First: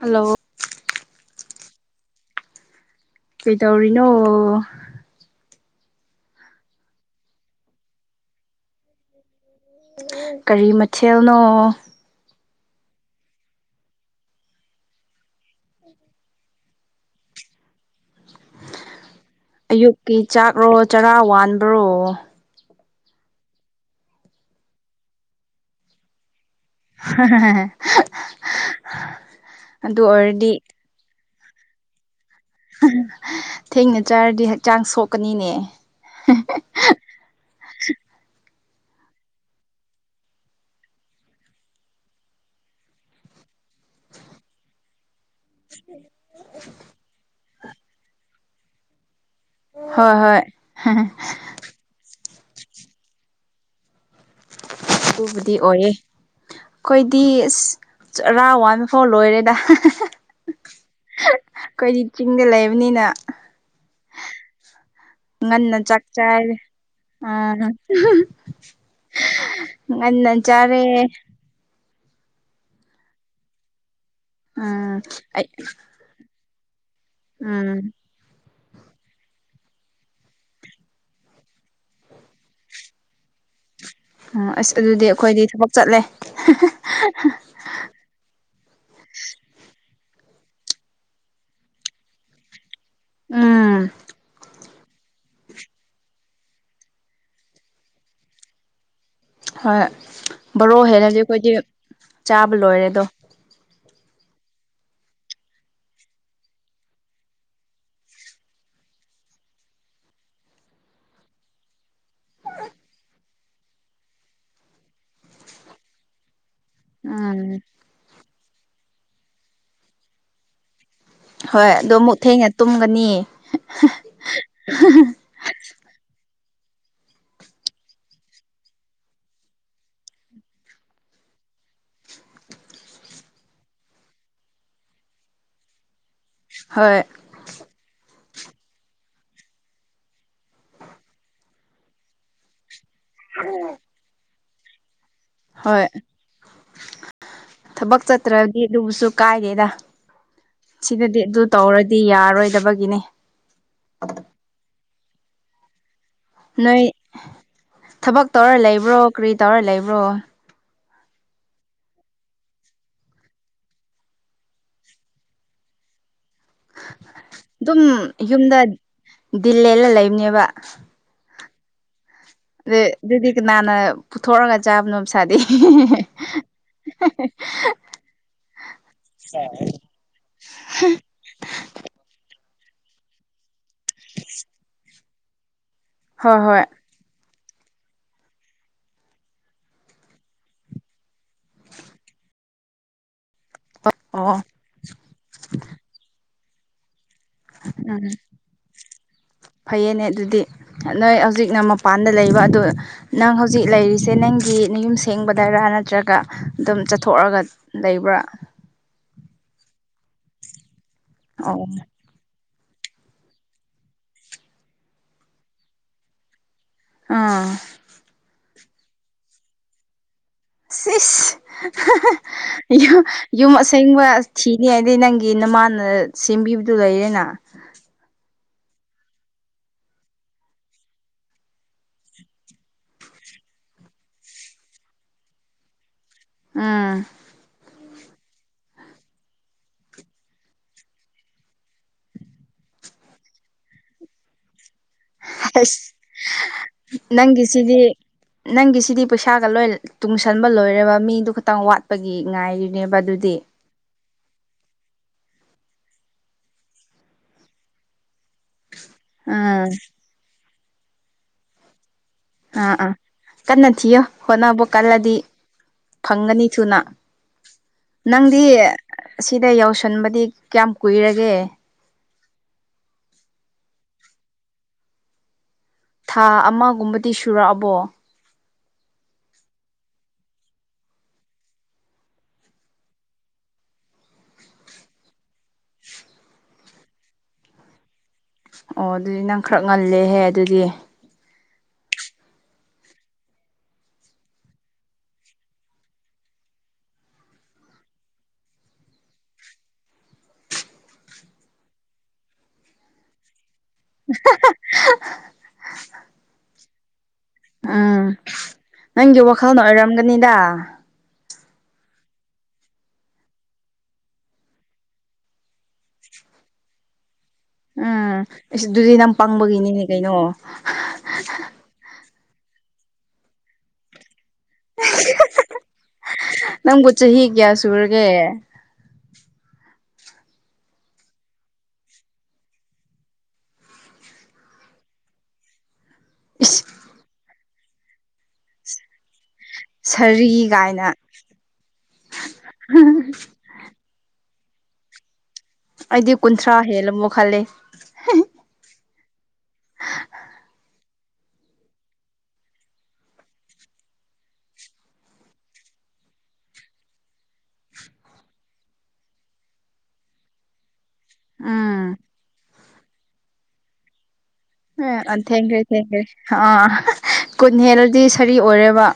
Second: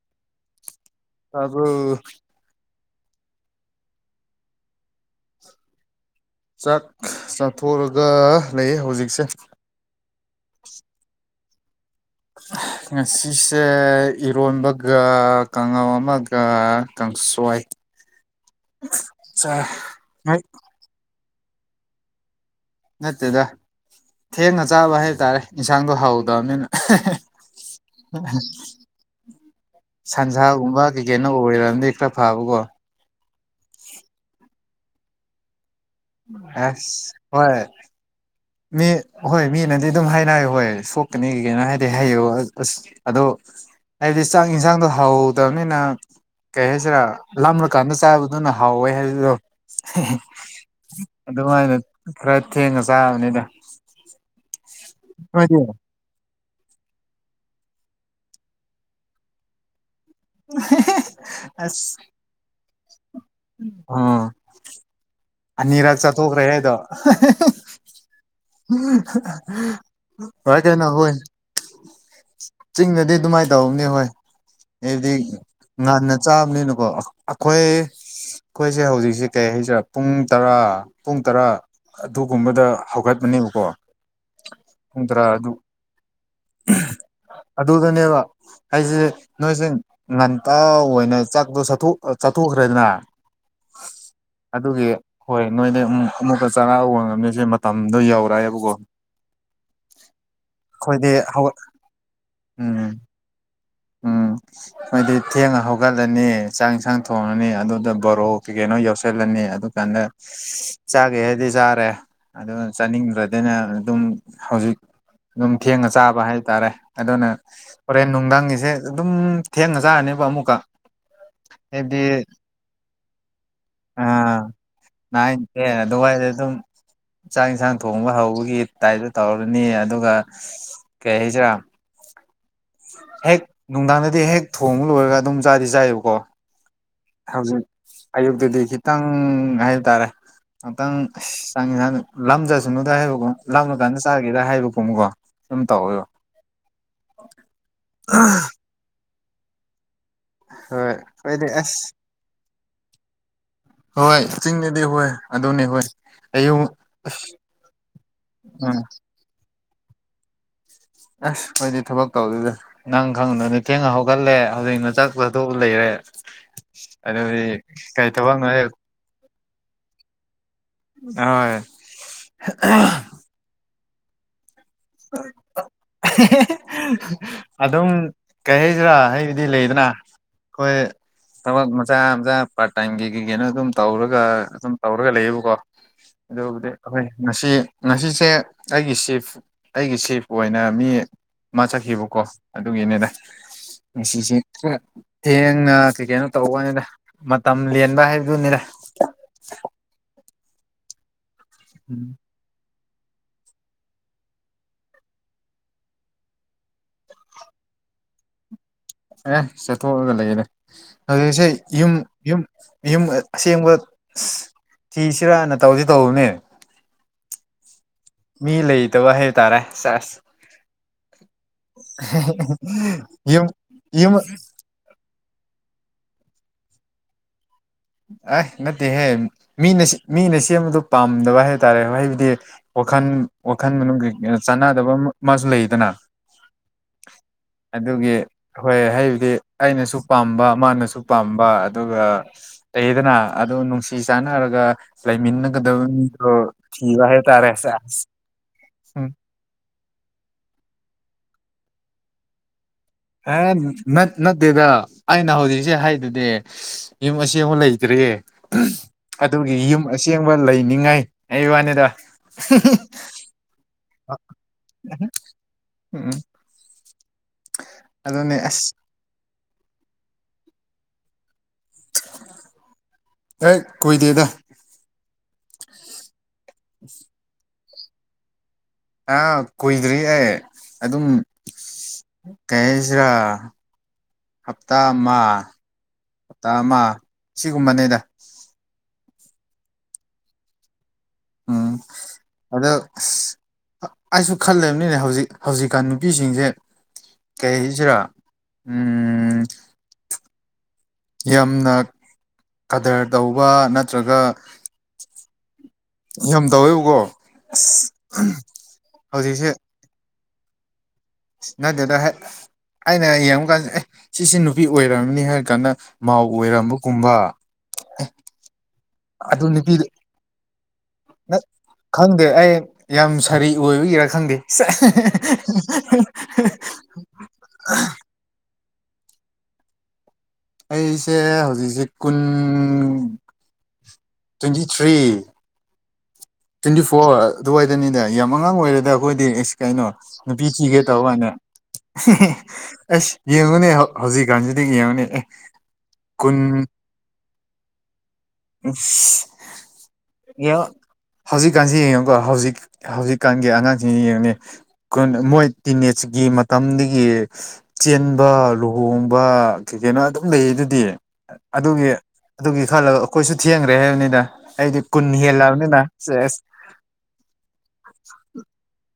hello ꯑꯕꯨ ꯄꯗꯧꯔꯤꯅꯣ ꯆꯥꯛ ꯆꯥꯊꯣꯛꯑꯒ ꯂꯩ ꯍꯧꯖꯤꯛꯁꯦ ꯀꯔꯤ ꯃꯊꯦꯜꯅꯣ ꯉꯁꯤꯁꯦ ꯏꯔꯣꯟꯕꯒ ꯀꯥꯡꯉꯥꯎ ꯑꯃꯒ ꯀꯥꯡꯁꯣꯏ ꯆꯥꯏ ꯑꯌꯨꯛꯀꯤ ꯍꯣꯏ ꯆꯥꯛꯔꯣ ꯆꯔꯥ ꯋꯥꯟꯕ꯭ꯔꯣ ꯅꯠꯇꯦꯗ ꯊꯦꯡꯅ ꯆꯥꯕ ꯍꯥꯏꯇꯥꯔꯦ ꯏꯟꯁꯥꯡꯗꯣ ꯍ ꯍꯧꯗꯕꯅꯤꯅ ꯑꯗꯨ ꯑꯣꯏꯔꯗꯤ ꯁꯟꯖꯥꯒꯨꯝꯕ ꯀꯩꯒꯅ ꯑꯣꯏꯔꯗꯤ ꯈꯔ ꯐꯥꯕꯀꯣ ꯊꯦꯡꯅ ꯆꯥꯔꯗꯤ ꯍꯛꯆꯥꯡ ꯁꯣꯛꯀꯅꯤꯅꯦ ꯑꯁ ꯍꯣꯏ ꯃꯤ ꯍꯣꯏ ꯃꯤꯅꯗꯤ ꯑꯗꯨꯝ ꯍꯥꯏꯅ ꯍꯣꯏ ꯁꯣꯛꯀꯅꯤ ꯀꯒꯤꯅ ꯍꯥꯏꯗꯤ ꯍꯥꯏꯌꯨ ꯑꯁ ꯑꯗꯣ ꯍꯥꯏꯗꯤ ꯆꯥꯛ ꯌꯦꯟꯁꯥꯡꯗꯣ ꯍ ꯍꯧꯗꯕꯅꯤꯅ ꯀꯩ ꯍꯥꯏꯁꯤꯔꯥ ꯂꯔꯀꯥꯟꯗ ꯆꯥꯕ ꯑꯗꯨꯅ ꯍꯥꯎꯋꯦ ꯍꯥꯏꯕꯗꯣ ꯍꯣꯏ ꯍꯣꯏ ꯑꯗꯨꯃꯥꯏꯅ ꯈ꯭ꯔ ꯊꯦꯡꯉ ꯆꯕꯅꯤꯗ ꯑꯗꯨꯕꯨꯗꯤ ꯑꯣꯏꯌꯦꯦ ꯑꯩꯈꯣꯏꯗꯤ ꯑ ꯔꯔꯥꯋꯥꯏꯕ ꯐꯥꯎ ꯂꯣꯏꯔꯦꯗ ꯑꯁ ꯑꯩꯈꯣꯏꯗꯤ ꯆꯤꯡꯗ ꯂꯩꯕꯅꯤꯅ ꯑꯥ ꯉꯟꯅ ꯑꯅꯤꯔꯛ ꯆꯥꯊꯣꯛꯈ꯭ꯔꯦ ꯆꯥꯛꯆꯥꯥꯏ ꯍꯥꯏꯗꯣ ꯑ ꯉ ꯍꯣꯏ ꯅꯖꯔꯦ ꯀꯩꯅꯣ ꯍꯣꯏ ꯆꯤꯡꯗꯗꯤ ꯑꯗꯨꯃꯥꯏꯅ ꯇꯧꯅꯦ ꯍꯣꯏ ꯎꯝ ꯍꯥꯏꯗꯤ ꯑꯩ ꯉꯟꯅ ꯆꯥꯕ ꯅꯤꯅꯀꯣ ꯑꯩꯈꯣꯏ ꯎꯝ ꯑꯩꯈꯣꯏꯁꯦ ꯍꯧꯖꯤꯛꯁꯦ ꯀꯩ ꯍꯥꯏꯁꯤꯔꯥ ꯄꯨꯡ ꯇꯔꯥ ꯄꯨꯡ ꯇꯔꯥ ꯑꯗꯨꯒꯨꯝꯕꯗ ꯍꯧꯒꯠꯄꯅꯦꯕ ꯎ ꯑꯁ ꯑꯗꯨꯗꯤ ꯑꯩꯈꯣꯏꯗꯤ ꯊꯕꯛ ꯆꯠꯂꯦ ꯑꯗꯨꯗ ꯑꯗꯨꯅꯦꯦꯕ ꯍꯥꯏꯁꯦ ꯅꯣꯏꯁꯦ ꯉꯥꯟꯇ ꯑꯣꯏꯅ ꯆꯥꯛꯇꯣ ꯆꯠꯊꯣꯛꯈ꯭ꯔꯦꯗꯅ ꯎꯝ ꯑꯗꯨꯒꯤ ꯍꯣꯏ ꯅꯣꯏꯅꯦ ꯑꯃꯨꯀ ꯆꯔꯥ ꯍꯧꯕ ꯉꯝꯂꯤꯁꯦ ꯃꯇꯝꯗꯣ ꯌꯧꯔꯛꯑꯦꯕꯀꯣ ꯍꯣꯏ ꯕꯣꯔꯣ ꯍꯦꯂꯖꯤ ꯑꯩꯈꯣꯏꯗꯤ ꯆꯥꯕ ꯂꯣꯏꯔꯦ ꯑꯗꯣ ꯑꯝ ꯍꯥꯏꯗꯤ ꯊꯦꯡꯉ ꯍꯧꯒꯠꯂꯅꯤ ꯆꯥꯡ ꯏꯟꯁꯥꯡ ꯊꯣꯡꯉꯅꯤ ꯑꯗꯨꯗ ꯕꯣꯔꯣꯛ ꯀꯩ ꯀꯩꯅꯣ ꯌꯧꯁꯜꯂꯅꯤ ꯑꯗꯨ ꯀꯥꯟꯗ ꯆꯥꯒꯦ ꯍꯥꯏꯗꯤ ꯆꯥꯔꯦ ꯑꯗꯨ ꯆꯥꯅꯤꯡꯗ꯭ꯔꯗꯅ ꯑꯗꯨꯝ ꯍꯧꯖꯤꯛ ꯑꯗꯨꯝ ꯊꯦꯡꯉ ꯆꯥꯕ ꯍꯥꯏ ꯍꯥꯏ ꯇꯔꯦ ꯑꯗꯨꯅ ꯎꯝ ꯍꯣꯔꯦꯟ ꯅꯨꯡꯊꯪꯒꯤꯁꯦ ꯑꯗꯨꯝ ꯊꯦꯡꯉ ꯆꯥꯔꯅꯦꯕ ꯑꯃꯨꯛꯀ ꯍꯣꯏ ꯑꯣ ꯃꯨꯛ ꯊꯦꯡꯅ ꯇꯨꯝꯒꯅꯤ ꯑꯦ ꯑꯗꯨꯗꯨꯕꯏꯗ ꯑꯗꯨ [unintelligible] ꯆꯥꯛ ꯏꯟꯁꯥꯡ ꯊꯣꯡꯕ ꯍꯧꯕꯒꯤ ꯇꯥꯏꯇꯨ ꯇꯧꯔꯅꯤ ꯑꯗꯨꯒ ꯀꯩ ꯍꯥꯏꯁꯤꯔꯥ [unintelligible] ꯍꯦꯛ ꯅꯨꯡꯗꯥꯡꯗꯗꯤ ꯍꯦꯛ ꯊꯣꯡꯉ ꯂꯣꯏꯔꯒ ꯑꯗꯨꯝ ꯆꯥꯗꯤ ꯆꯥꯏꯕꯀꯣ ꯍꯣꯏ ꯍꯧꯖꯤꯛ ꯑꯌꯨꯛꯇꯨꯗꯤ ꯈꯤꯇꯪ ꯍꯥꯏꯇꯥꯔꯦ ꯉꯥꯛꯇꯪ ꯆꯪꯉꯁ ꯂꯝꯗꯠ ꯀꯨꯅꯨꯗ ꯍꯥꯏꯕꯀꯣ ꯂꯥꯞꯅ ꯀꯥꯟꯗ ꯆꯥꯒꯦꯔ ꯍꯥꯏꯕ ꯄꯣꯃꯀꯣ ꯍꯣꯏ ꯊꯕꯛ ꯆꯠꯇ꯭ꯔꯗꯤ ꯑꯗꯨꯕꯨꯁꯨ ꯀꯥꯏꯗꯦꯗ ꯍꯣꯏ ꯁꯤꯗꯗꯤ ꯑꯗꯨ ꯑꯩꯈꯣꯏꯗꯤ ꯑꯁ ꯇꯧꯔꯗꯤ ꯌꯥꯔꯔꯣꯏꯗꯕꯒꯤꯅꯦ ꯍꯣꯏ ꯆꯤꯡꯅꯦꯗꯤ ꯍꯣꯏ ꯑꯗꯨꯅꯦ ꯍꯣꯏ ꯑꯌꯨꯛ ꯅꯣꯏ ꯊꯕꯛ ꯇꯧꯔ ꯎꯝ ꯂꯩꯕ꯭ꯔꯣ ꯀꯔꯤ ꯇꯧꯔ ꯂꯩꯕ꯭ꯔꯣ ꯑꯁ ꯑꯩꯗꯤ ꯊꯕꯛ ꯇꯧꯗꯣꯏꯗ ꯅꯪ ꯈꯪꯗ ꯅꯤꯡ ꯊꯦꯡꯅ ꯍꯧꯒꯠꯂꯦ ꯍꯧꯖꯤꯛꯅ ꯆꯠꯄꯗꯣꯛ ꯂꯩꯔꯦ ꯑꯗꯗꯤ ꯑꯗꯨꯝ ꯀꯩ ꯇꯕꯉ ꯌꯨꯝꯗ ꯗꯤꯜ ꯂꯂ ꯂꯩꯕꯅꯦꯕ ꯍ ꯑꯗꯨ ꯑꯗꯨꯗꯤ ꯀꯅꯥꯅ ꯄꯨꯊꯣꯔꯒ ꯆꯥꯕꯅꯣ ꯃꯁꯥꯗꯤ ꯑꯗꯨꯝ ꯀꯩ ꯍꯥꯏꯩꯁꯤꯔꯥ ꯍꯕꯗꯤ ꯂꯩꯗꯅ ꯑꯩꯈꯣꯏ ꯊꯕꯛ ꯃꯆꯥ ꯃꯆꯥ ꯄꯥꯔꯠ ꯇꯥꯏꯝꯒꯤ ꯀꯩ ꯀꯅ ꯑꯗꯨꯝ ꯇꯧꯔꯒ ꯑꯗꯨꯝ ꯇꯧꯔꯒ ꯂꯩꯌꯦꯕꯀꯣ ꯍꯣꯏ ꯍꯣꯏ ꯑꯗꯨꯕꯨꯗꯤ ꯑꯩꯈꯣꯏ ꯉꯁꯤ ꯉꯁꯤꯁꯦ ꯑꯩꯒꯤ ꯁꯤꯐ ꯑꯩꯒꯤ ꯁꯦꯐ ꯑꯣꯏꯅ ꯃꯤ ꯑꯃ ꯆꯠꯈꯤꯕꯀꯣ ꯑꯗꯨꯒꯤꯅꯤꯅꯦ ꯑꯣ ꯃꯁꯤꯁꯦ ꯊꯦꯡꯅ ꯀꯩ ꯀꯩꯅꯣ ꯇꯧꯕꯅꯤꯅ ꯃꯇꯝ ꯂꯦꯟꯕ ꯎꯝ ꯍꯥꯏꯕꯗꯨꯅꯤꯔ ꯐꯩꯌꯦꯅꯦ ꯑꯗꯨꯗꯤ ꯅꯣꯏ ꯍꯧꯖꯤꯛꯅ ꯃꯄꯥꯟꯗ ꯂꯩꯕ ꯑꯗꯨ ꯅꯪ ꯍꯧꯖꯤꯛ ꯂꯩꯔꯤꯁꯦ ꯅꯪꯒꯤ ꯅꯌꯨꯝ ꯁꯦꯡꯕꯗꯔꯥ ꯅꯠꯇ꯭ꯔꯒ ꯑꯗꯨꯝ ꯆꯠꯊꯣꯛꯑꯒ ꯂꯩꯕ ꯭ꯔꯥ ꯑꯦ ꯆꯠꯊꯣꯛꯑꯒ ꯂꯩꯅꯦ ꯑꯗꯨꯁꯦ ꯑꯣ ꯌꯨꯝ ꯌꯨꯝ ꯌꯨꯝ ꯑꯁꯦꯡꯕ ꯊꯤꯁꯤꯔꯥꯅ ꯇꯧꯁꯤ ꯇꯧꯕꯅꯦ ꯑ ꯃꯤ ꯂꯩꯇꯕ ꯍꯥꯏꯇꯥꯔꯦ ꯆꯁ ꯁꯤꯁ ꯌꯨꯝ ꯑꯁꯦꯡꯕ ꯌꯨꯝ ꯊꯤꯅꯤ ꯍꯥꯏꯗꯤꯩ ꯅꯪ ꯅꯃꯥꯟꯅ ꯁꯦꯝꯕꯤꯕꯗꯨ ꯂꯩꯔꯦꯅ ꯑ ꯅꯠꯇꯦꯍꯦ ꯃꯤꯅ ꯃꯤꯅ ꯁꯦꯝꯕꯗ ꯄꯥꯝꯗꯕ ꯍꯥꯏ ꯇꯔꯦ ꯍꯥꯏꯩꯕꯨꯗꯤ ꯋꯥꯈꯜ ꯋꯥꯈꯜ ꯃꯅꯨꯡꯩ ꯆꯥꯟꯅꯗꯕ ꯃꯥꯁꯨ ꯂꯩꯗꯅ ꯑꯝ ꯑꯗꯨꯒꯤ ꯍꯣꯏ ꯍꯥꯏꯕꯗꯤ ꯑꯩꯅꯁꯨ ꯄꯥꯝꯕ ꯃꯥꯅꯁꯨ ꯄꯥꯝꯕ ꯑꯗꯨꯒ ꯂꯩꯌꯦꯗꯅ ꯑꯗꯨ ꯅꯨꯡꯁꯤ ꯆꯥꯟꯅꯔꯒ ꯥꯏ ꯃꯤꯅ ꯀꯗꯧ ꯑꯁ ꯊꯤꯕ ꯍꯥꯏ ꯇꯥꯔꯦꯁ ꯅꯪꯒꯤꯁꯤꯗꯤ ꯅꯪꯒꯤꯁꯤꯗꯤ ꯄꯩꯁꯥꯒ ꯂꯣꯏ ꯇꯨꯡꯁꯟꯕ ꯂꯣꯏꯔꯦꯔꯕ ꯃꯤꯗꯨ ꯈꯇꯪ ꯋꯥꯠꯄꯒꯤ ꯉꯥꯏꯔꯤ ꯑ ꯃ ꯅꯠꯇꯦꯗ ꯑꯩꯅ ꯍꯧꯖꯤꯛꯁꯦ ꯍꯥꯏꯗꯨꯗꯤ ꯌꯨꯝ ꯑꯁꯤꯃꯨꯛ ꯂꯩꯇ꯭ꯔꯦ ꯑꯗꯨꯒꯤ ꯎꯝ ꯌꯨꯝ ꯑꯁꯦꯡꯕ ꯂꯩꯅꯤꯉꯥꯏ ꯑꯩ ꯋꯥꯅꯤꯗ ꯑꯥ ꯑꯥ ꯀꯟꯅ ꯊꯤꯌꯣ ꯍꯣꯠꯅꯕ ꯀꯜꯂꯗꯤ ꯎꯝ ꯐꯪꯒꯅꯤ ꯊꯨꯅ ꯑꯗꯨꯅꯦ ꯅꯪꯗꯤ ꯑꯁ ꯁꯤꯗ ꯌꯥꯎꯁꯟꯕꯗꯤ ꯀꯌꯥꯝ ꯀꯨꯏꯔꯒꯦ ꯑꯦ ꯀꯣꯏ ꯗꯗ ꯊꯥ ꯑꯃꯒꯨꯝꯕꯗꯤ ꯁꯨꯔꯛꯑꯕꯣ ꯑ ꯀꯨꯏꯗ꯭ꯔꯤ ꯑꯦ ꯑꯗꯨꯝ ꯇꯦꯁꯔꯥ ꯍꯞꯇꯥ ꯑꯃ ꯍꯞꯇꯥ ꯑꯃ ꯁꯤꯒꯨꯝꯕꯅꯦꯗ ꯑꯣ ꯑꯗꯨꯗꯤ ꯅꯪ ꯈꯔ ꯉꯜꯂꯦꯍꯦ ꯑꯗꯨꯗꯤ ꯑꯥ ꯑꯗ ꯑꯩꯁꯨ ꯈꯜꯂꯕꯅꯤꯅꯦ ꯍꯧꯖꯤꯛ ꯍꯧꯖꯤꯛꯀꯥꯟ ꯅꯨꯄꯤꯁꯤꯡꯁꯦ ꯀꯩ ꯍꯥꯏꯁꯤꯔꯥ ꯎꯝ ꯌꯥꯝꯅ ꯀꯗꯔ ꯇꯧꯕ ꯅꯠꯇ꯭ꯔꯒ ꯌꯥꯝ ꯇꯧꯋꯦꯕꯀꯣ ꯑꯁ ꯎꯝ ꯅꯪꯒꯤ ꯋꯥꯈꯜꯅ ꯑꯣꯏꯔꯝꯒꯅꯤꯗ ꯅ ꯗꯦꯗ ꯍꯥꯏ ꯑꯩꯅ ꯌꯦꯡꯕꯀꯥꯟꯗꯦ ꯑꯦ ꯁꯤꯁꯦ ꯅꯨꯄꯤ ꯑꯣꯏꯔꯝꯅꯤ ꯍꯥꯏꯔ ꯀꯥꯟꯗ ꯃꯥꯎ ꯑꯣꯏꯔꯝꯕꯒꯨꯝꯕ ꯎꯝ ꯑꯩ ꯑꯗꯨꯗꯤ ꯅ ꯑꯗꯨ ꯅꯨꯄꯤ ꯄꯪꯕꯒꯤꯅꯤꯅꯦ ꯀꯩꯅꯣ ꯑꯗ ꯑꯩ ꯌꯥꯝ ꯁꯥꯔꯤ ꯑꯣꯏꯕꯒꯤꯔꯥ ꯈꯪꯗꯦ ꯅꯝꯒꯆ ꯍꯤꯒꯌꯥ ꯁꯔꯒꯦ [unintelligible] ꯑꯩꯁꯦ ꯍꯧꯖꯤꯛ ꯍꯧꯖꯤꯛ ꯀꯨꯟ twenty three is twenty four ꯑꯋꯥꯔ ꯑꯗꯨꯋꯥꯏꯗꯅꯤꯗ ꯌꯥꯝ ꯑꯉꯥꯡ ꯑꯣꯏꯔꯦꯗ ꯑꯩꯈꯣꯏꯗꯤ ꯀꯩꯅꯣ ꯅꯨꯄꯤ ꯁꯥꯔꯤ ꯊꯤꯒꯦ ꯀꯥꯏꯅ ꯇꯧꯕꯅꯦ ꯑꯁ ꯌꯦꯡꯉꯨꯅꯦ ꯍꯧꯖꯤꯛ ꯥꯟꯖꯔꯤꯉꯤ ꯑꯃꯅꯦ ꯑꯦ ꯑꯩꯗꯤ ꯀꯨꯟ ꯀꯨꯟꯊ꯭ꯔꯥ ꯍꯦꯜꯂꯝꯃꯨ ꯈꯂꯦ ꯌ ꯍꯧꯖꯤꯛꯀꯥꯟꯁꯤ ꯌꯦꯡꯉꯨꯀꯣ ꯍꯧꯖꯤꯛ ꯍꯧꯖꯤꯛꯀꯥꯟꯒꯤ ꯑꯉꯥꯡꯁꯤꯡꯁꯤ ꯌꯦꯡꯉꯨꯅꯦ ꯃꯣꯏ ꯇꯤꯤꯟꯦꯖꯀꯤ ꯃꯇꯝꯗꯒꯤ ꯆꯦꯟꯕ ꯂꯨꯍꯣꯡꯕ ꯀꯩꯅꯣ ꯑꯗꯨꯝ ꯂꯩ ꯑꯗꯨꯗꯤ ꯑꯗꯨꯒꯤ ꯎꯝ ꯑꯗꯨꯒꯤ ꯈꯜꯂꯒ ꯑꯩꯈꯣꯏꯁꯨ ꯊꯦꯡꯈ꯭ꯔꯦ ꯍꯥꯏꯕꯅꯤꯗ ꯑꯩꯗꯤ ꯑ ꯀꯨꯟ ꯑ ꯊꯦꯡꯈ꯭ꯔꯦ ꯍꯦꯜꯂꯕꯅꯤꯅ ꯊꯦꯡꯈꯦ ꯁꯦꯁ ꯑꯥ ꯀꯨꯟ ꯍꯦꯜꯂꯗꯤ ꯁꯔꯤ ꯑꯣꯏꯔꯦꯕ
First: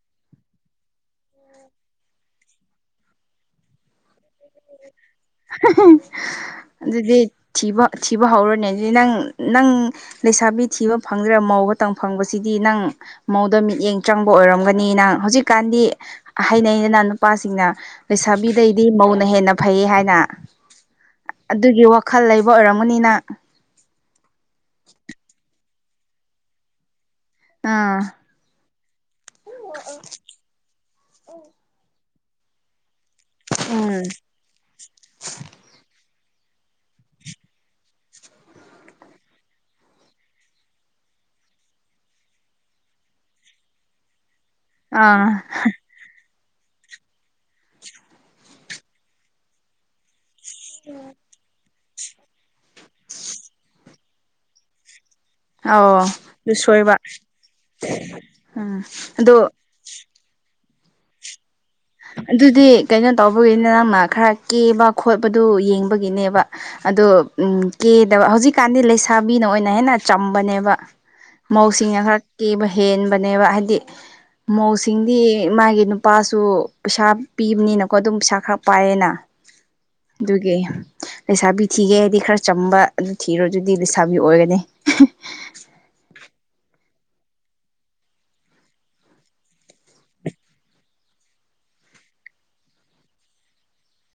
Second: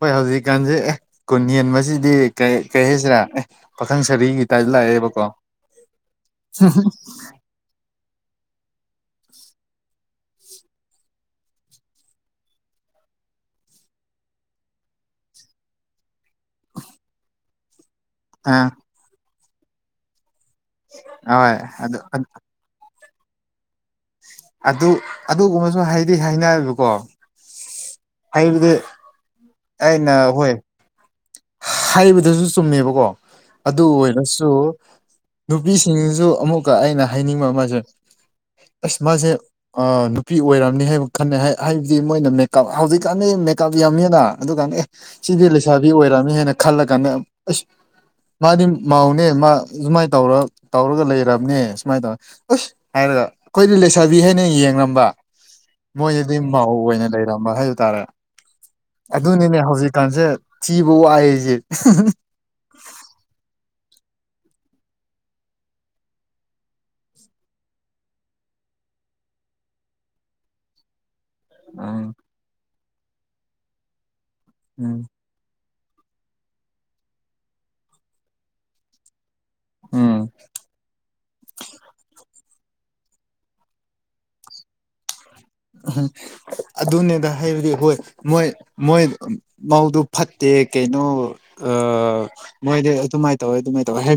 ꯍꯣꯏ ꯍꯧꯖꯤꯛꯀꯥꯟꯁꯦ ꯑꯦ ꯀꯨꯟ ꯌꯦꯟꯗꯤ ꯀꯩ ꯍꯥꯏꯁꯤꯔꯥ ꯑꯦ ꯄꯥꯈꯪ ꯁꯔꯤꯒꯤ ꯂꯥꯏ ꯂꯩ ꯑꯗꯨꯗꯤ ꯊꯤꯕ ꯊꯤꯕ ꯍꯧꯔꯅꯦ ꯑꯗꯨꯗꯤ ꯅꯪ ꯅꯪ ꯂꯩꯁꯥꯕꯤ ꯊꯤꯕ ꯐꯪꯗ꯭ꯔꯥ ꯃꯧ ꯈꯇꯪ ꯐꯪꯕꯁꯤꯗꯤ ꯅꯪ ꯃꯧꯗ ꯃꯤꯠꯌꯦꯡ ꯆꯪꯕ ꯑꯣꯏꯔꯝꯒꯅꯤ ꯅꯪ ꯍꯧꯖꯤꯛꯀꯥꯟꯗꯤ ꯍꯩꯅꯩꯅ ꯅ ꯅꯨꯄꯥꯁꯤꯡꯅ ꯑ ꯂꯩꯁꯥꯕꯤꯗꯩꯗꯤ ꯃꯧꯅ ꯍꯦꯟꯅ ꯐꯩ ꯍꯥꯏꯅ ꯍꯣꯏ ꯑꯗꯨꯒꯤ ꯑꯗꯨ ꯋꯥꯈꯜ ꯂꯩꯕ ꯑꯣꯏꯔꯝꯃꯅꯤꯅ ꯑꯗꯨ ꯑꯗꯨꯒꯨꯝꯕꯁꯨ ꯍꯥꯏꯗꯤ ꯍꯥꯏꯅꯕꯀꯣ ꯑꯥ ꯍꯥꯏꯕꯗꯤ ꯑꯩꯅ ꯍꯣꯏ ꯍꯥꯏꯕꯗꯨꯁꯨ ꯆꯨꯝꯃꯦꯕꯀꯣ ꯑꯗꯨ ꯑꯣꯏꯔꯁꯨ ꯅꯨꯄꯤꯁꯤꯡꯁꯤꯁꯨ ꯑꯃꯨꯛꯀ ꯑꯩꯅ ꯍꯥꯏꯅꯤꯡꯕ ꯑꯃꯁꯦ ꯑꯁ ꯃꯥꯁꯦ ꯅꯨꯄꯤ ꯑꯣꯏꯔꯝꯅꯤ ꯍꯥꯏꯕ ꯈꯟꯅꯩ ꯍꯥꯏꯕꯗꯤ ꯃꯣꯏꯅ ꯃꯦꯀꯞ ꯍꯧꯖꯤꯛꯀꯥꯟꯅꯤ ꯃꯦꯞ ꯌꯥꯝꯅꯤꯅ ꯑꯗꯨ ꯀꯥꯟꯗ ꯑꯦ ꯑꯥ ꯁꯤꯗꯤ ꯂꯩꯁꯥꯕꯤ ꯑꯣꯏꯔꯅꯤ ꯑꯗꯨ ꯍꯦꯟꯅ ꯈꯜꯂ ꯀꯥꯟꯗ ꯑꯁ ꯃꯥꯗꯤ ꯃꯧꯅꯦ ꯃꯥ ꯁꯃꯥꯏꯅ ꯇꯧꯔ ꯇꯧꯔꯒ ꯂꯩꯔꯕꯅꯦ ꯁꯨꯃꯥꯏꯅ ꯇꯧꯅꯤ ꯑꯁ ꯍꯥꯏꯔꯒ ꯑꯩꯈꯣꯏꯗꯤ ꯂꯩꯁꯥꯕꯤ ꯍꯥꯏꯅ ꯌꯦꯡꯉꯝꯕ ꯑꯧ ꯃꯣꯏꯗꯗꯤ ꯑꯗꯨ ꯃꯧ ꯁꯣꯏꯕ ꯑꯣꯏꯅ ꯂꯩꯔꯝꯕ ꯍꯥꯏꯕ ꯇꯥꯔꯦ ꯎꯝ ꯑꯗꯣ ꯑꯗꯨꯅꯤꯅꯦ ꯍꯧꯖꯤꯛꯀꯥꯟꯁꯦ ꯆꯤꯕꯨ ꯋꯥꯏꯑꯦꯁꯦ ꯑꯗꯨꯗꯤ ꯀꯩꯅꯣ ꯇꯧꯕꯒꯤ ꯅ ꯅꯪꯅ ꯈꯔ ꯀꯦꯕ ꯈꯣꯠꯄꯗꯨ ꯌꯦꯡꯕꯒꯤꯅꯦꯕ ꯑꯗꯣ ꯎ ꯀꯦꯗꯕ ꯍꯧꯖꯤꯛꯀꯥꯟꯗꯤ ꯂꯩꯁꯥꯕꯤ ꯩꯅ ꯑꯣꯏꯅ ꯍꯦꯟꯅ ꯆꯝꯕꯅꯦꯕ ꯃꯧꯁꯤꯡꯅ ꯎꯝ ꯈꯔ ꯀꯦꯕ ꯍꯦꯟꯕꯅꯦꯕ ꯍꯥꯏꯗꯤ ꯎꯝ ꯃꯧꯁꯤꯡꯗꯤ ꯃꯥꯒꯤ ꯅꯨꯄꯥꯁꯨ ꯄꯩꯁꯥ ꯄꯤꯕꯅꯤꯅꯀꯣ ꯑꯗꯨꯝ ꯄꯩꯁꯥ ꯈꯔ ꯄꯥꯏꯌꯦꯅ ꯎꯝ ꯑꯗꯨꯒꯤ ꯂꯩꯩꯁꯥꯕꯤ ꯊꯤꯒꯦ ꯍꯥꯏꯗꯤ ꯈꯔ ꯆꯝꯕ ꯑꯗꯨ ꯊꯤꯔꯨꯔ ꯑꯗꯨꯗꯤ ꯂꯩꯁꯥꯕꯤ ꯑꯣꯏꯒꯅꯤ ꯑꯗꯨꯅꯦꯗ ꯍꯥꯏꯕꯗꯤ ꯍꯣꯏ ꯃꯣꯏ ꯃꯣꯏ ꯃꯧꯗꯨ ꯐꯠꯇꯦ ꯀꯩꯅꯣ ꯃꯣꯏꯗꯤ ꯑꯗꯨꯃꯥꯏꯅ ꯇꯧꯋꯦ ꯑꯗꯨꯃꯥꯏꯅ ꯇꯧꯋꯦ ꯍꯥꯏ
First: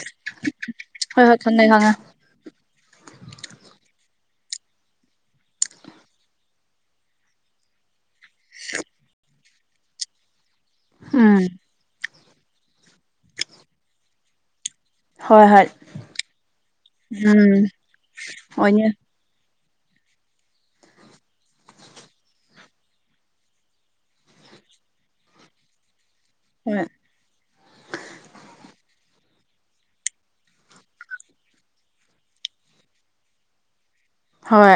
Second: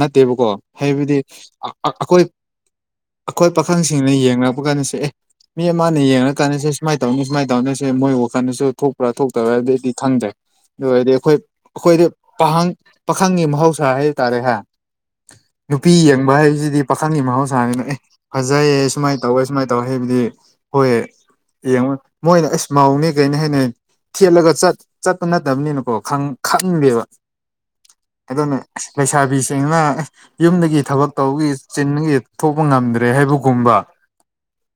ꯅꯠꯇꯦꯕꯀꯣ ꯍꯥꯏꯕꯗꯤ ꯍꯣꯏ ꯍꯣꯏ ꯈꯪꯉꯦ ꯈꯪꯉꯦ ꯑꯩꯈꯣꯏ ꯑꯩꯈꯣꯏ ꯄꯥꯈꯪꯁꯤꯡꯅ ꯌꯦꯡ ꯌꯦꯉꯛꯄ ꯀꯥꯟꯁꯦ ꯑꯦ ꯃꯤ ꯑꯃꯅ ꯌꯦꯡꯉ ꯀꯥꯟꯗꯁꯦꯨꯃꯥꯏꯅ ꯇꯧꯅꯤ ꯁꯨꯃꯥꯏꯅ ꯇꯧꯅꯤꯅꯁꯦ ꯃꯣꯏ ꯋꯥꯈꯜꯗꯁꯨ ꯊꯣꯛꯄ꯭ꯔꯥ ꯊꯣꯛ ꯇꯧꯔꯗꯤꯗꯤ ꯈꯪꯗ꯭ꯔꯦ ꯑꯗꯨ ꯑꯣꯏꯔꯗꯤ ꯑꯩꯈꯣꯏ ꯎꯝ ꯑꯩꯈꯣꯏꯗꯤ ꯄꯥꯈꯪ ꯄꯥꯈꯪꯒꯤ ꯃꯍꯧꯁꯥ ꯍꯥꯏꯇꯥꯥꯔꯦꯍꯦ ꯍꯣꯏ ꯍꯣꯏ ꯅꯨꯄꯤ ꯌꯦꯡꯕ ꯍꯥꯏꯕꯁꯤꯗꯤ ꯄꯥꯈꯪꯒꯤ ꯎꯝ ꯃꯍꯧꯁꯥꯅꯤꯅ ꯑꯦ ꯐꯖꯩꯌꯦ ꯍꯣꯏꯅꯦ ꯁꯨꯃꯥꯏꯅ ꯇꯧꯋꯦ ꯁꯨꯃꯥꯏꯅ ꯇꯧꯋꯦ ꯍꯥꯏꯕꯗꯤ ꯍꯣꯏ ꯌꯦꯡꯉꯣ ꯃꯣꯏꯅ ꯑꯁ ꯃꯧꯅꯦ ꯀꯩꯅꯤ ꯍꯥꯏꯅ ꯊꯦꯠꯂꯒ ꯆꯠꯄ ꯅꯠꯇꯕꯅꯤꯅꯀꯣ ꯈꯪ ꯍꯣꯏ ꯈꯪꯗꯕ ꯑꯗꯨꯅ ꯂꯩꯁꯥꯕꯤꯁꯤꯡꯅ ꯌꯨꯝꯗꯒꯤ ꯊꯕꯛ ꯇꯧꯕꯒꯤ ꯆꯤꯟꯒꯤ ꯊꯣꯛꯄ ꯉꯝꯗ꯭ꯔꯦ ꯍꯥꯏꯕꯒꯨꯝꯕ ꯍꯣꯏ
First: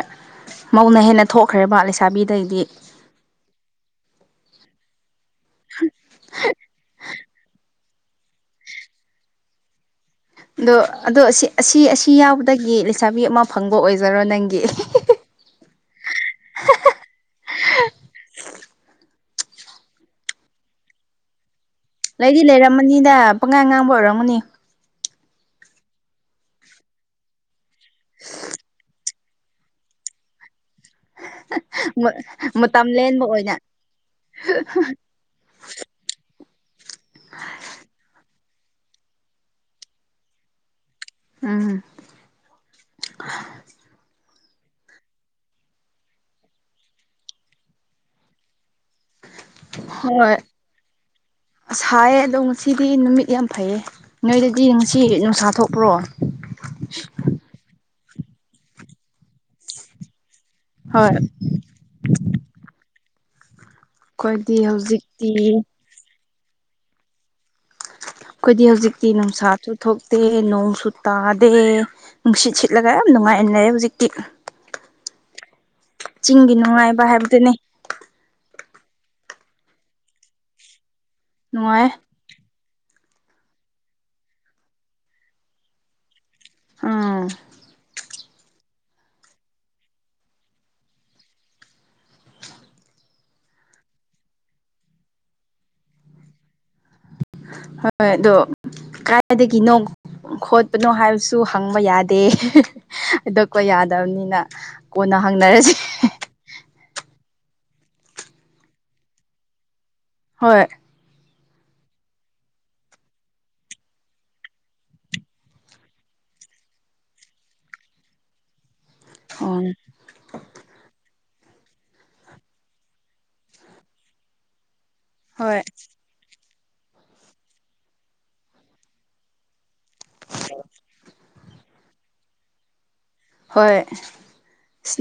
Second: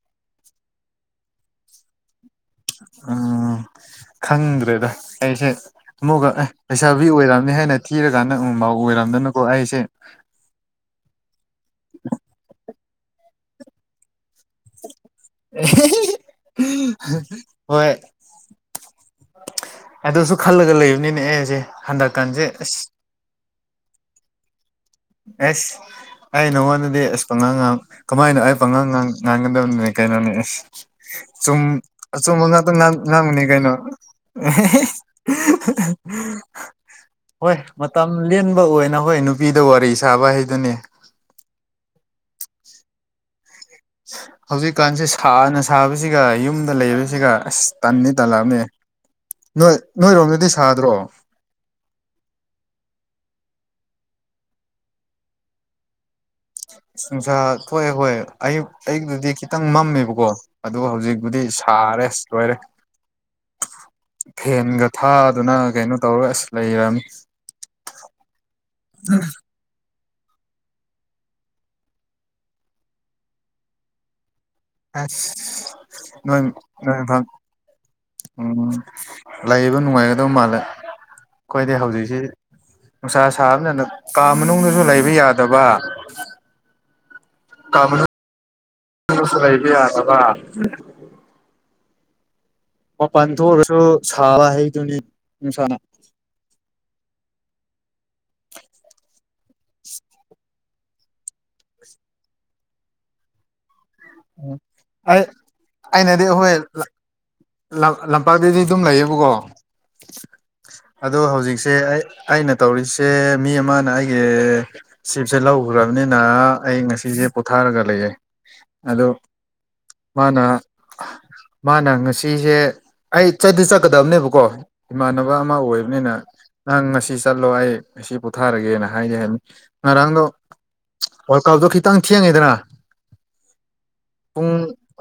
ꯃꯧꯅ ꯍꯦꯟꯅ ꯊꯣꯛꯈ꯭ꯔꯦꯕ ꯂꯩꯁꯥꯕꯤꯗꯒꯤꯗꯤ ꯎꯝ ꯈꯪꯗ꯭ꯔꯦꯗ ꯑꯩꯁꯦ ꯑꯃꯨꯛꯒ ꯑꯦ ꯄꯩꯁꯥꯕꯤ ꯑꯣꯏꯔꯝꯅꯤ ꯍꯥꯏꯅ ꯊꯤꯔꯀꯥꯟꯗ ꯎꯐꯥꯎ ꯑꯣꯏꯔꯝꯗꯅꯨꯀꯣ ꯑꯩꯁꯦ ꯑꯗꯣ ꯑꯗꯣ ꯑꯁꯤ ꯑꯁꯤ ꯌꯥꯎꯕꯗꯒꯤ ꯂꯩꯁꯥꯕꯤ ꯑꯃ ꯐꯪꯕ ꯑꯣꯏꯖꯔꯣ ꯅꯪꯒꯤ [unintelligible] ꯍꯣꯏ ꯑꯗꯨꯁꯨ ꯈꯜꯂꯒ ꯂꯩꯕꯅꯤꯅꯦ ꯑꯦꯁꯦ ꯂꯩꯗꯤ ꯂꯩꯔꯝꯃꯅꯤꯗ ꯄꯪꯉꯥꯡ ꯉꯥꯡꯕ ꯑꯣꯏꯔꯝꯃꯅꯤ ꯑꯦꯁ ꯑꯩ ꯅꯪꯉꯣꯟꯗꯗꯤ ꯑꯁ ꯄꯥꯉꯥꯡ ꯉꯥꯡ ꯀꯃꯥꯏꯅꯣ ꯑꯩ ꯄꯥꯉꯥꯡꯉꯥꯡ ꯉꯥꯡꯒꯗꯝꯅꯦ ꯀꯥꯏꯅꫭꯅꯦ ꯑꯦꯁ ꯆꯨꯝ ꯑꯆꯨꯝꯕ ꯉꯥꯇ ꯃꯇꯝ ꯆꯥꯡ ꯂꯦꯟꯕ ꯉꯥꯡꯕꯅꯤ ꯑꯣꯏꯅ ꯀꯩꯅꯣ [unintelligible] [unintelligible] ꯍꯣꯏ ꯃꯇꯝ ꯂꯦꯟꯕ ꯑꯣꯏꯅ ꯍꯣꯏ ꯅꯨꯄꯤꯗ ꯋꯥꯔꯤ ꯁꯥꯕ ꯍꯥꯏꯗꯨꯅꯦ ꯎꯝ ꯍꯧꯖꯤꯛꯀꯥꯟꯁꯦ ꯁꯥꯅ ꯁꯥꯕꯁꯤꯒ ꯌꯨꯝꯗ ꯂꯩꯕꯁꯤꯒ ꯑꯁ ꯇꯟꯅꯤ ꯇꯜꯂꯛꯑꯕꯅꯦ ꯅꯣꯏ ꯅꯣꯏꯔꯣꯝꯗꯗꯤ ꯁꯥꯗ꯭ꯔꯣ ꯑꯁ ꯁꯥꯏꯌꯦ ꯑꯗꯣ ꯉꯁꯤꯗꯤ ꯅꯨꯃꯤꯠ ꯌꯥꯝ ꯐꯩꯌꯦ ꯅꯣꯏꯗꯗꯤ ꯉꯁꯤ ꯅꯨꯡꯁꯥ ꯊꯣꯛꯄ꯭ꯔꯣ ꯅꯨꯡꯁꯥ ꯊꯣꯛꯑꯦ ꯍꯣꯏ ꯑꯌꯛ ꯑꯩꯗꯗꯤ ꯈꯤꯇꯪ ꯃꯝꯃꯦꯕꯀꯣ ꯑꯗꯨ ꯍꯧꯖꯤꯛꯄꯨꯗꯤ ꯁꯥꯔꯦ ꯂꯣꯏꯔꯦ ꯑꯩꯈꯣꯏꯗꯤ ꯐꯦꯟꯒ ꯍꯧꯖꯤꯛꯇꯤ ꯊꯥꯗꯨꯅ ꯀꯩꯅꯣ ꯇꯧꯔ ꯑꯁ ꯂꯩꯔꯅꯤ ꯑꯈꯣꯏꯗꯤ ꯍꯧꯖꯤꯛꯇꯤ ꯅꯨꯡꯁꯥꯇꯨ ꯊꯣꯛ ꯇꯦꯏ ꯅꯣꯡꯁꯨ ꯇꯥꯗꯦ ꯅꯨꯡꯁꯤꯠ ꯁꯤꯠꯂꯒ ꯌꯥꯝ ꯅꯨꯡꯉꯥꯏꯅ ꯂꯩꯔꯦ ꯍꯨꯖꯤꯛꯇꯤ ꯑꯠꯁ ꯅꯣꯏ ꯅꯣꯏ ꯅꯨꯡꯉꯥꯏꯕ ꯐꯝ ꯍꯥꯏꯕꯗꯨꯅꯤ ꯎꯝ ꯂꯩꯕ ꯅꯨꯡꯉꯥꯏꯒꯗꯕ ꯃꯥꯜꯂꯦ ꯑꯩꯈꯣꯏꯗꯤ ꯅꯨꯡꯉꯥꯏ ꯍꯧꯖꯤꯛꯁꯤ ꯅꯨꯡꯁꯥ ꯁꯥꯕꯅꯦꯅ ꯀꯥ ꯃꯅꯨꯡꯗꯁꯨ ꯂꯩꯕ ꯌꯥꯗꯕ ꯎꯝ [unintelligible] [unintelligible] ꯂꯩꯗꯤ ꯌꯥꯗꯕꯥ ꯃꯄꯥꯟ ꯊꯣꯛꯑꯒꯁꯨ ꯁꯥꯕ ꯍꯩꯗꯨꯅꯤ ꯅꯨꯡꯁꯥꯅ ꯍꯣꯏ ꯑꯗꯣ ꯀꯥꯏꯗꯒꯤꯅꯣ ꯈꫭꯠ ꯅꯣ ꯍꯥꯏꯕꯁꯨ ꯍꯪꯕ ꯌꯥꯗꯦ [unintelligible] ꯍꯥꯏꯗꫭꯛꯄ ꯌꯥꯗꯦ ꯅꯤꯅ ꯎꯝ ꯀꯣꯟꯅ ꯑꯩ ꯍꯪꯅꯔꯁꯤ ꯑꯩꯅꯗꯤ ꯑꯩꯈꯣꯏ ꯂꯝꯄꯥꯛꯇꯗꯤ ꯑꯗꯨꯝ ꯂꯩꯌꯦꯕꯀꯣ ꯍꯣꯏ ꯑꯗꯣ ꯍꯧꯖꯤꯛ ꯁꯦ ꯑꯩ-ꯑꯩꯅ ꯇꯧꯔꯤꯁꯦ ꯃꯤ ꯑꯃꯅ ꯑꯩꯒꯤ ꯁꯤꯞꯁꯦ ꯂꯧꯈ꯭ꯔꯝꯅꯤꯅ ꯑꯩ ꯉꯁꯤꯗꯤ ꯄꯣꯊꯥꯔꯒ ꯂꯩꯌꯦ ꯑꯗꯣ ꯎꯝ ꯃꯥꯅ ꯃꯥꯅ ꯉꯁꯤ ꯑꯩꯁꯦ ꯑꯩ ꯆꯠꯇꯤ ꯆꯠꯀꯗꯕꯅꯦꯕꯀꯣ ꯏꯃꯥꯟꯅꯕ ꯑꯃ ꯍꯣꯏ ꯑꯣꯏꯕꯅꯤꯅ ꯅꯪ ꯉꯁꯤ ꯆꯠꯂꯣ ꯑꯩ ꯉꯁꯤ ꯄꯣꯊꯥꯔꯒꯦꯅ ꯍꯥꯏꯔꯝꯅꯦ ꯉꯔꯥꯡꯗꯣ ꯋꯥꯜ ꯀꯞꯇꯣ ꯈꯤꯇꯪ ꯊꯦꯡꯉꯦꯗꯅ ꯍꯣꯏ ꯄꯨꯡ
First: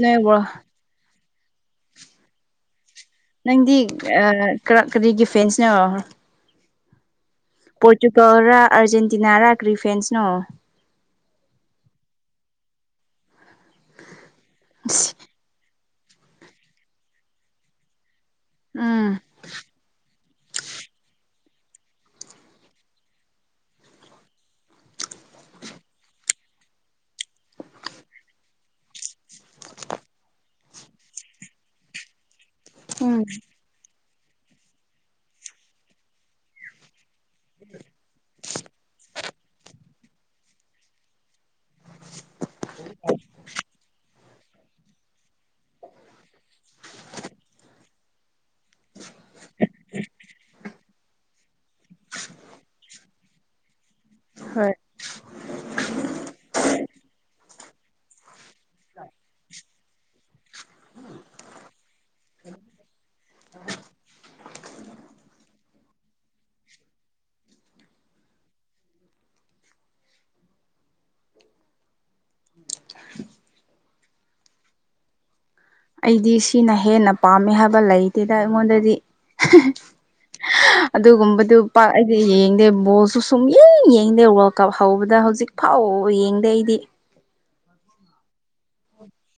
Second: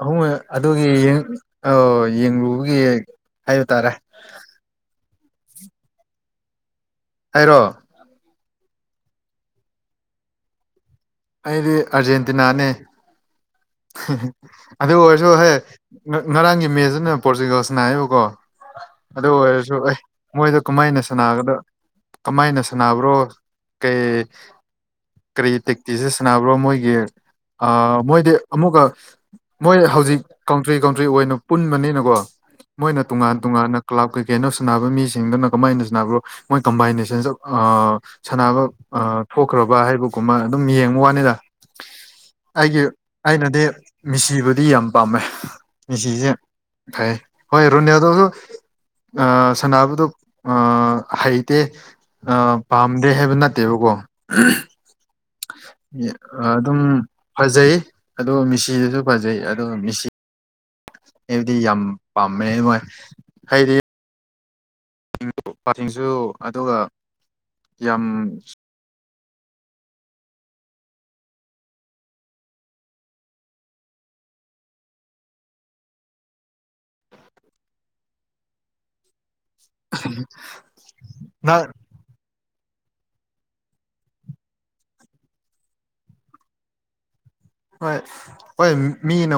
ꯑꯍꯨꯝ ꯑꯗꯨꯒꯤ ꯌꯦꯡ ꯑꯥꯎ ꯌꯦꯡꯂꯨꯕꯒꯤ ꯍꯥꯏꯕ ꯅꯪꯗꯤ ꯇꯥꯔꯦ ꯑ ꯀꯔ ꯀꯔꯤꯒꯤ ꯐꯦꯟꯁꯅꫭ ꯑꯩꯔꯣ ꯄꯣꯔꯇꯨꯒꯜ ꯔ ꯑꯔꯖꯦꯟꯇꯤꯅꯥ ꯔ ꯀ꯭ꯔꯤ ꯐꯦꯟꯁꯅꯣ ꯑꯩꯗꯤ ꯑꯔꯖꯦꯟꯇꯤꯅꯥꯅꯦ [unintelligible] ꯑꯗꯨ ꯑꯣꯏꯔꯁꯨ ꯍꯦ ꯉꯥ ꯉꯔꯥꯡꯒꯤ ꯃꯦꯁꯇꯅꯦ ꯄꯣꯔꯆꯨꯒꯜ ꯁꯅꯥꯌꯦꯕꯀꫭ ꯎꯝ ꯑꯗꯨ ꯑꯣꯏꯔꯁꯨ ꯑꯩ ꯃꯣꯏꯗ ꯀꯃꯥꯏꯅ ꯁꯥꯟꯒꯗ ꯀꯃꯥꯏꯅ ꯁꯥꯟꯅꯕ꯭ꯔꯣ ꯀꯩ ꯀꯔꯤ ꯇꯦꯛꯇꯤꯖ ꯁꯥꯟꯅꯕ꯭ꯔꯣ ꯃꯣꯏꯒꯤ ꯑ ꯃꯣꯏꯗꯤ ꯑꯃꯨꯛꯀ ꯃꯣꯏ ꯍꯧꯖꯤꯛ ꯀꯥꯎꯟꯇ꯭ꯔꯤ ꯀꯥꯎꯟꯇ꯭ꯔꯤ ꯑꯣꯏꯅ ꯄꯨꯟꯕꯅꯤꯅꯀꯣ ꯃꯣꯏꯅ ꯎꯝ ꯇꯣꯉꯥꯟ ꯇꯣꯉꯥꯟꯅ ꯀ꯭ꯂꯥꯕ ꯀꯩꯀꯩꯅꯣ ꯁꯥꯟꯅꯕ ꯃꯤꯁꯤꯡꯗꯨꯅ ꯀꯃꯥꯏꯅ ꯁꯥꯟꯅꯕꯣꯅꫭ ꯃꯣꯏ ꯀꯝꯕꯥꯏꯅꯦꯁꯟꯁ ꯑ ꯁꯥꯟꯅꯕ ꯑ ꯊꯣꯛꯈ꯭ꯔꯕ ꯍꯥꯏꯕꯒꯨꯝꯕ ꯑꯗꯨꯝ ꯌꯦꯡꯕ ꯋꯥꯅꯤꯗ ꯑꯩꯒꯤ ꯑꯩꯅꯗꯤ ꯃꯤꯁꯤꯕꯨꯗꯤ ꯌꯥꯝ ꯄꯥꯝꯃꯦ ꯃꯤꯁꯤꯁꯦ ꯐꯩ ꯍꯣꯏ ꯔꯨꯅꯦꯜꯗꫭꯖꯨ ꯑ ꯁꯅꯥꯕꯗꯣ ꯑ ꯍꯩꯇꯦ ꯄꯥꯝꯗꯦ ꯍꯥꯏꯕ ꯅꯠꯇꯦꯕꯀꯣ ꯍꯣꯏ ꯑꯗꯨꯝ ꯐꯖꯩ ꯑꯗꯣ ꯃꯤ ꯁꯦꯁꯤꯗꯨꯁꯨ ꯐꯖꯩ ꯑꯗꯣ ꯃꯦꯁꯤ ꯑꯩꯕꯨꯗꯤ ꯌꯥꯝ ꯄꯥꯝꯃꯦ ꯑꯗꯨ ꯍꯥꯏꯗꯤ [inaudible] ꯄꯥꯁꯨ ꯑꯗꯨꯒ ꯌꯥꯝ ꯑꯩꯗꯤ ꯁꯤꯅ ꯍꯦꯟꯅ ꯄꯥꯝꯃꯦ ꯍꯥꯏꯕ ꯂꯩꯇꯦꯗ ꯑꯩꯉꯣꯟꯗꯗꯤ ꯑꯗꯨꯒꯨꯝꯕꯗꯨ ꯅ ꯄꯥꯛ ꯑꯩꯗꯤ ꯌꯦꯡꯗꯦ ꯕꯣꯜꯁꯨ ꯁꯨꯝ ꯌꯦꯡ ꯌꯦꯡꯗꯦ ꯋꯥꯔꯜ ꯀꯞ ꯍꯧꯕꯗ ꯍꯧꯖꯤꯛ ꯐꯥꯎ ꯌꯦꯡꯗꯦ ꯑꯩꯗꯤ ꯍꯣꯏ ꯍꯣꯏ ꯃꯤ ꯅ